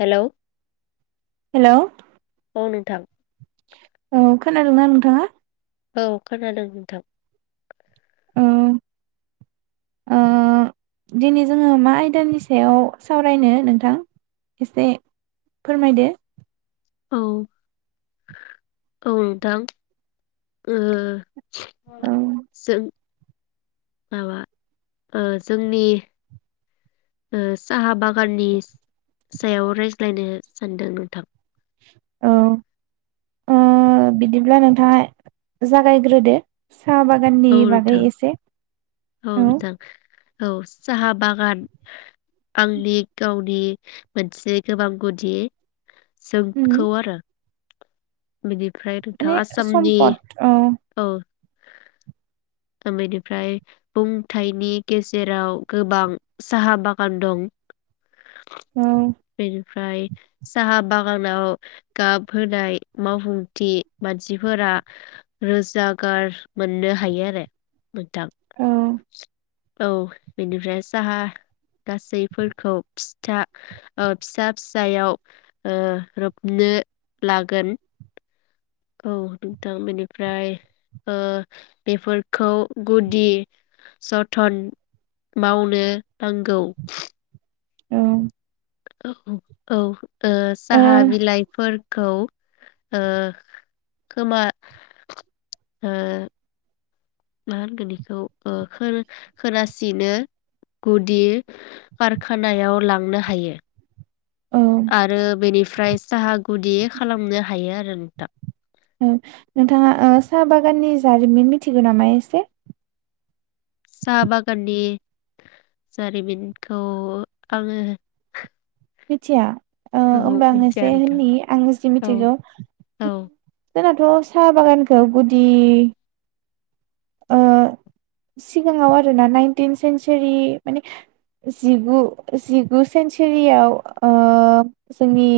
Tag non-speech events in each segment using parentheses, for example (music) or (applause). Hello hello औ नोंथां औ। खोनादोंना नोंथाङा। औ खोनादों नोंथां। ओ ओ दिनै जोङो मा आयदानि सायाव सावरायनो नोंथां एसे फोरमायदो। औ औ नोंथां ओ औ जों माबा ओ जोंनि ओ साहा बागाननि सायाव रायज्लायनो सानदों नोंथां। औ ओ बिदिब्ला नोंथाङा जागायग्रोदो साहा बागाननि औ बागै नोंथां एसे औ। औ साहा बागान आंनि गावनि मोनसे गोबां गुदि उम जोंखौ आरो बिदि माने सम्पद औ बेनिफ्राय बुंथायनि गेजेराव गोबां साहा बागान दं। औ। ओमफ्राय साहा बागानाव गाब होनाय मावफुंथि मानसिफोरा रोजागार मोननो हायो आरो नोंथां। औ औ बेनिफ्राय साहा गासैफोरखौ फिथा फिसा फिसायाव ओ रोबनो लागोन औ नोंथां बेनिफ्राय ओ बेफोरखौ गुदि जथन मावनो नांगौ। औ औ औ ओ औ साहा बिलाइफोर खौ ओ खोमा ओ मा होनगोन इखौ ओ खो-खोनासिनो गुदि कारखानायाव लांनो हायो। आरो बेनिफ्रायस साहा गुदि खालामनो हायो आरो नोंथां। उम नोंथाङा ओ साहा बागाननि जारिमिन मिथिगौ नामा एसे साहा बागाननि जारिमिनखौ आङो मिथिया ओ औ होमबा आं मिथिया एसे नोंथां होननि आं जि औ मिथिगौ। औ जोंनाथ' साहा बागानखौ गुदि ओ सिगाङाव आरोना नाइनटिन सेन्सुरि माने जिगु जिगु सेन्सुरियाव ओ जोंनि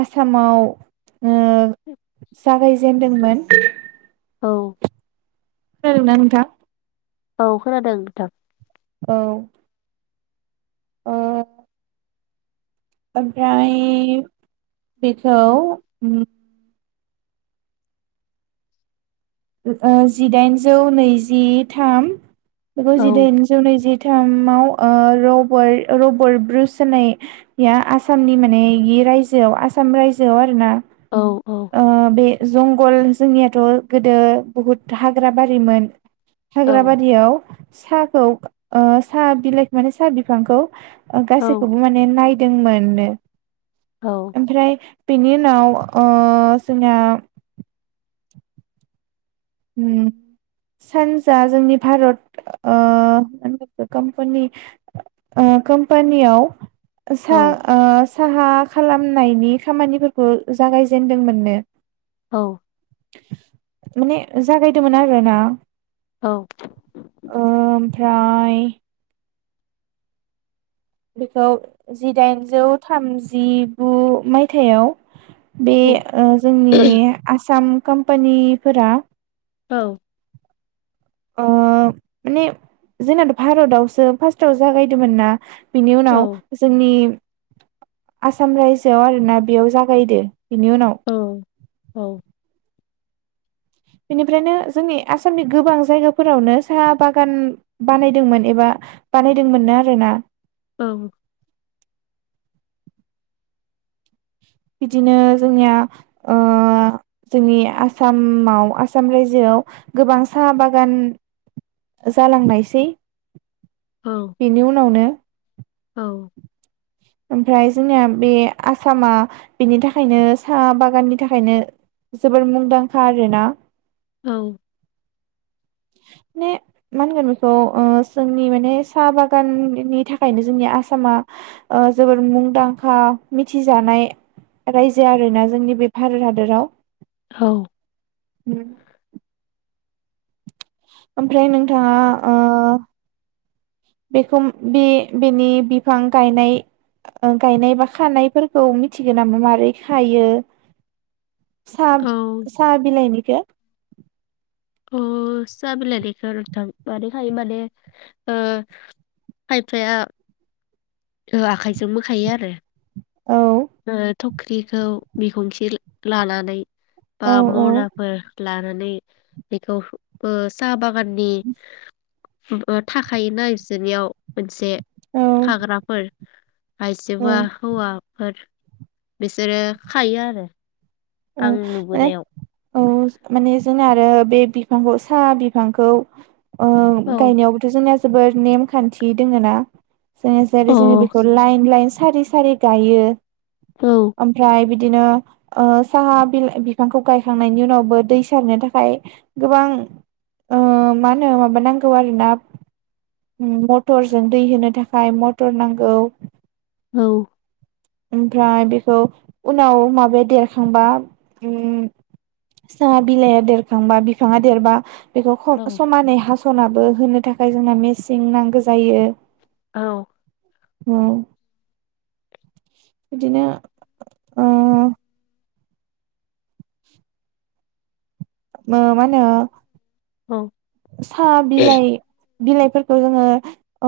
आसामाव उम जागायजेनदोंमोन। औ खोनादोंना नोंथां? औ खोनादों नोंथां। औ ओ ओमफ्राय बेखौ उम ओ जिदाइनजौ नैजि थाम बेगौ औ जिदाइनजौ नैजिब थामाव ओ रबोर रबोट ब्रुस होननाया आसामनि माने रायजोआव आसाम रायजोआव आरोना? औ औ ओ बे जंगल जोंनियाथ' गोदो बहुत हाग्रा बारिमोन। औ हाग्राबारियाव साहाखौ ओ साहा बिलाइखौ माने साहा बिफांखौ ओ औ गासैखौबो माने नायद जों मोननो औ ओमफ्राय बेनि उनाव ओ जोंना उम सानजा जोंनि भारत ओ मा होनगोन बेखो कम्पानि ओ कम्पानियाव औ सा ओ साहा खालामनायनि खामानिफोरखौ जागायजेेनदोंमोननो औ माने जागायदोंमोन आरो ना औ फ्राय बेखौ जिदाइनजौ थामजिगु मायथाइआव बे औ ओ जोंनि आसाम कम्पानिफोरा। औ। ओ माने जोंनाथ' भारतआवसो फार्स्टआव जागायदोंमोन ना? बिनि उनाव जोंनि आसाम रायजोआव आरोना बेयाव जागायदो। बिनि उनाव औ बेनिफ्रायनो जोंनि आसामनि गोबां जायगाफोरावनो साहा बागान बानायदोंमोन एबा बानायदोंमोननो आरोना। औ। बिदिनो जोंनिया ओ जोंनि आसामाव आसाम रायजोआव गोबां साहा बागान जालांनायसै। औ बेनि उनावनो। औ। ओमफ्राय जोंनिया बे आसामा बेनि थाखायनो साहा बागाननि थाखायनो जोबोर मुंदांखा आरोना। औ। मे मा होनगोन बेखौ ओ जोंनि माने साहा बागाननि थाखायनो जोंनि आसामा ओ जोबोर मुंदांखा मिथिजानाय रायजो आरोना जोंनि बे भारत हादराव। हौ। उम। ओमफ्राय नोंथाङा ओ बेखौ बे बेनि बिफां गायनाय गायनाय बा खानायफोरखौ मिथिगौ नामा मारै खायो। सा औ साहा बिलाइनिखौ। ओ बिलायनायखौ नोंथां मादखायो माने ओ खायफाया आखाइजों बोखायो आरो। औ ओद थख्रिखौ बिखुनसे लानानै बा औ मराफोर ला नानै बेखौ साहा बागाननि थाखायोना बिसोरनियाव मोनसे हाग्राफोर। औ आइजोबो हौवाफोर। बिसोरो खायो आरो। आं औ नुबोनायाव माने औ जोंना आरो। बे बिफांखौ साहा बिफांखौ औ गायनायावबोथ' जोंनिया जोबोर नेमखान्थि दोङ ना। जों औ जे बेखौ लाइन लाइ स सारि सारि गायो। औ ओमफ्राय बिद बिदिनो ओ साहा बिलाइ बिफांखौ गायखांनायनि उनावबो दै सारनो थाखाय गोबां ओमा होनो माबा नांगौ आरोना। मटरजों दै होनो थाखाय मटर नांगौ। औ। ओमफ्राय बेखौ उनाव माबाया देरखांबा उम साहा बिलाइआ देरखांबा बिफाङा देरबा बेखौ ख औ समानै हास थ नाबो होनो थाखाय जोंना मेस सिं नांगौ जायो औ उम बिदिनो ओ मो मानो औ साहा बिलाइ बिलाइफोरखौ जोंङो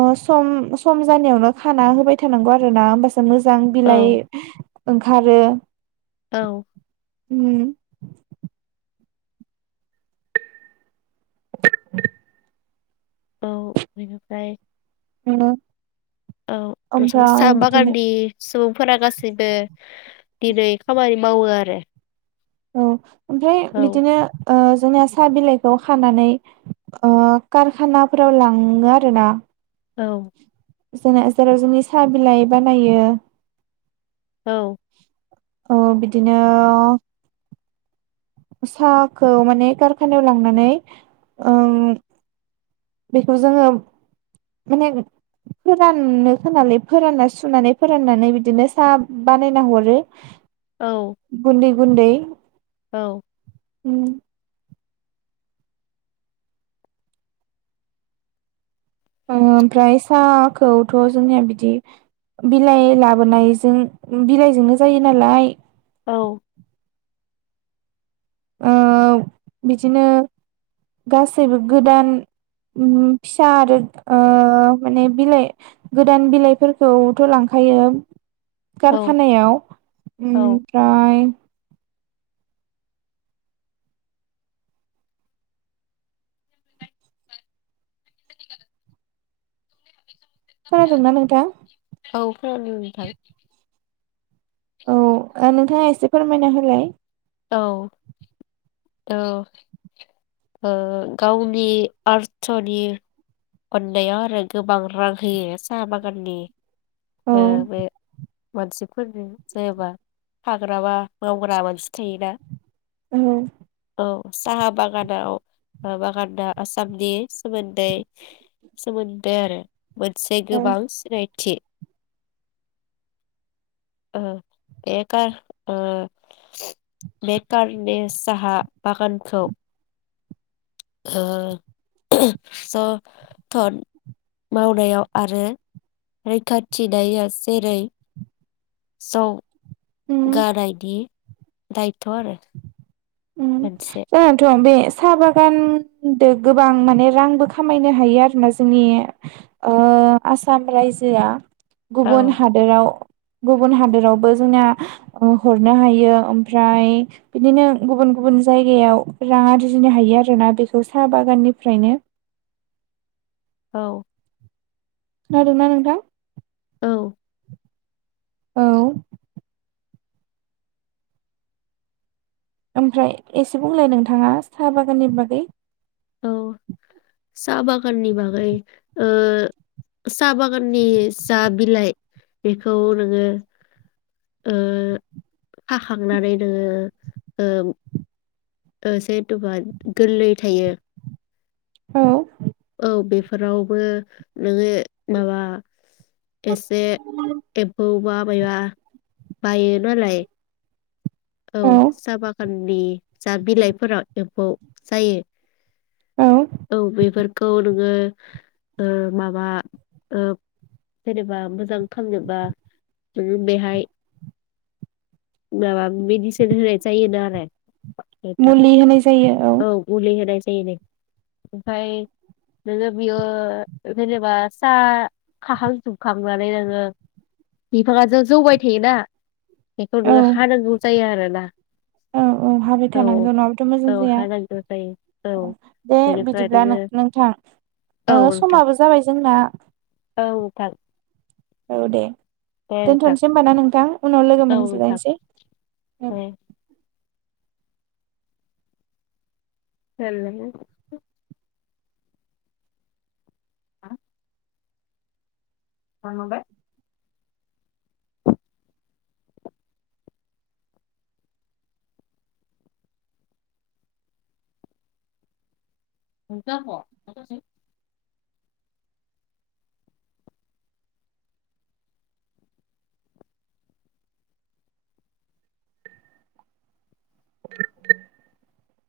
उह सम-सम जानायावनो खाना होबाय थानांगौ आरो ना होमबास मोजां बिलाइ औ ओंखारो औ उम (inaudible) औ बिनिफ्राय ओ औ दरसम सा ओमफ्राय बिदिनो बागानि सुब फोरा गासैबो दिनै खामानि मावो आरो। औ ओमफ्राय औ बिदिनो उह जोंनिया साहा बिलाइखौ खानानै उह कारखानाफोराव लांङो आरो ना। औ जोंना जेराव जोंनि साहा बिलाइ बानायो औ औ बिदिनो साहाखौ माने कारखानायाव लांनानै ओम बेखौ जोंङो माने फोराननो होनानै फोरानना सुनानै फोराननानै बिदिनो साहा बानायना हरो। औ गुन्दै गुन्दै औ उम उह ओमफ्राय साहाखौथ जोंनिया बिदि बिलाइ लाबोनायजों बिलाइजोंनो जायो नालाय औ उह बिदिनो गासैबो गोदान उम फिसा आरो उह माने बिलाइ गोदान बिलाइफोरखौथ लांखायो औ कारखानायाव औ ओमफ्राय खनाादोंं ना नोंथां? औ खोनादों नोंथां औ ओ नोंथाङा एसे फोरमायना होलाय औ औ उह गावनि आरथनि अननायाव आरो गोबां रां होयो साहा बागाननि औ ओ बे मानसिफोरजों जायाबा हाग्रा बा मावग्रा मानसि थायोना औ अ साहा बागान। याव माबा गानदा आसामनि सोमोन्दै सोमोन्दो आरो मोनसे औ गोबां सिनायथि। ओ एकार ओ बेखारनि साहा बागानखौ ओ जन तन मावनायाव आरो रैखाथिनाया जेरै स उम गारायदि दायथ' आरो उ मोनसे जायाथ' बे साहा बागानदो गोबां माने रांबो खामायनो हायो आरोना जोंनि ओ आसाम रायजोआ। औ गुबुन हादोराव। गुबुन हादोरावबो जोंना हरनो हायो ओमफ्राय बिदिनो गुबुन गुबुन जायगायाव रां आरजिनो हायो आरोना बेखौ साहा बागाननिफ्रायनो। औ खोनादों ना नोंथां? औ औ ओमफ्राय एसे बुंलाय नोंथाङा साहा बागाननि बागै। औ (inaudible) साहा बागाननि बागै ओ साहा बागाननि साह बिलाइ बेखौ नोङो ओ हाखांनानै नोङो ओम ओ जेहेथुबा गोरलै थायो। औ फोरावबो नोङो माबा एसे एबौबाब बाया बायो नालाय औ साहा बागान नि जा बिलाइफोराव एम्फौ जायो। औ औ बेफोरखौ नोङो ओ माबा ओ जेनेबा मोजां खालामनोबा बेहाय माबा मेडिसिन होनाय जायोनो आरो नोंथां मुलि होनाय जायो। औ गुलि होनाय जायो नो ओमफाय नोङो बियो जेनेबा साहा खाखांजोबखांनानै नोङो बिफाङाथ' जौबाय थायोना? बेखौ औ नोङो हानांगौ जायो आरो (unintelligible) औ औ हाबाय थानांगौ नाङाबाथ' औ मोजां हानांगौ जायो औ (unintelligible) दे बेनिफ्राय बिदिब्ला नोङो नो नोंथां औ ओ नोंथां समाबो जाबाय जोंना औ नोंथां औ दे दे नोंथां दोनथ'नोसै होमबा ना नोंथां उनाव लोगो औ नोंथां मोनज्लायसै ओं दे (unintelligible) हा आंनाव दे (unintelligible)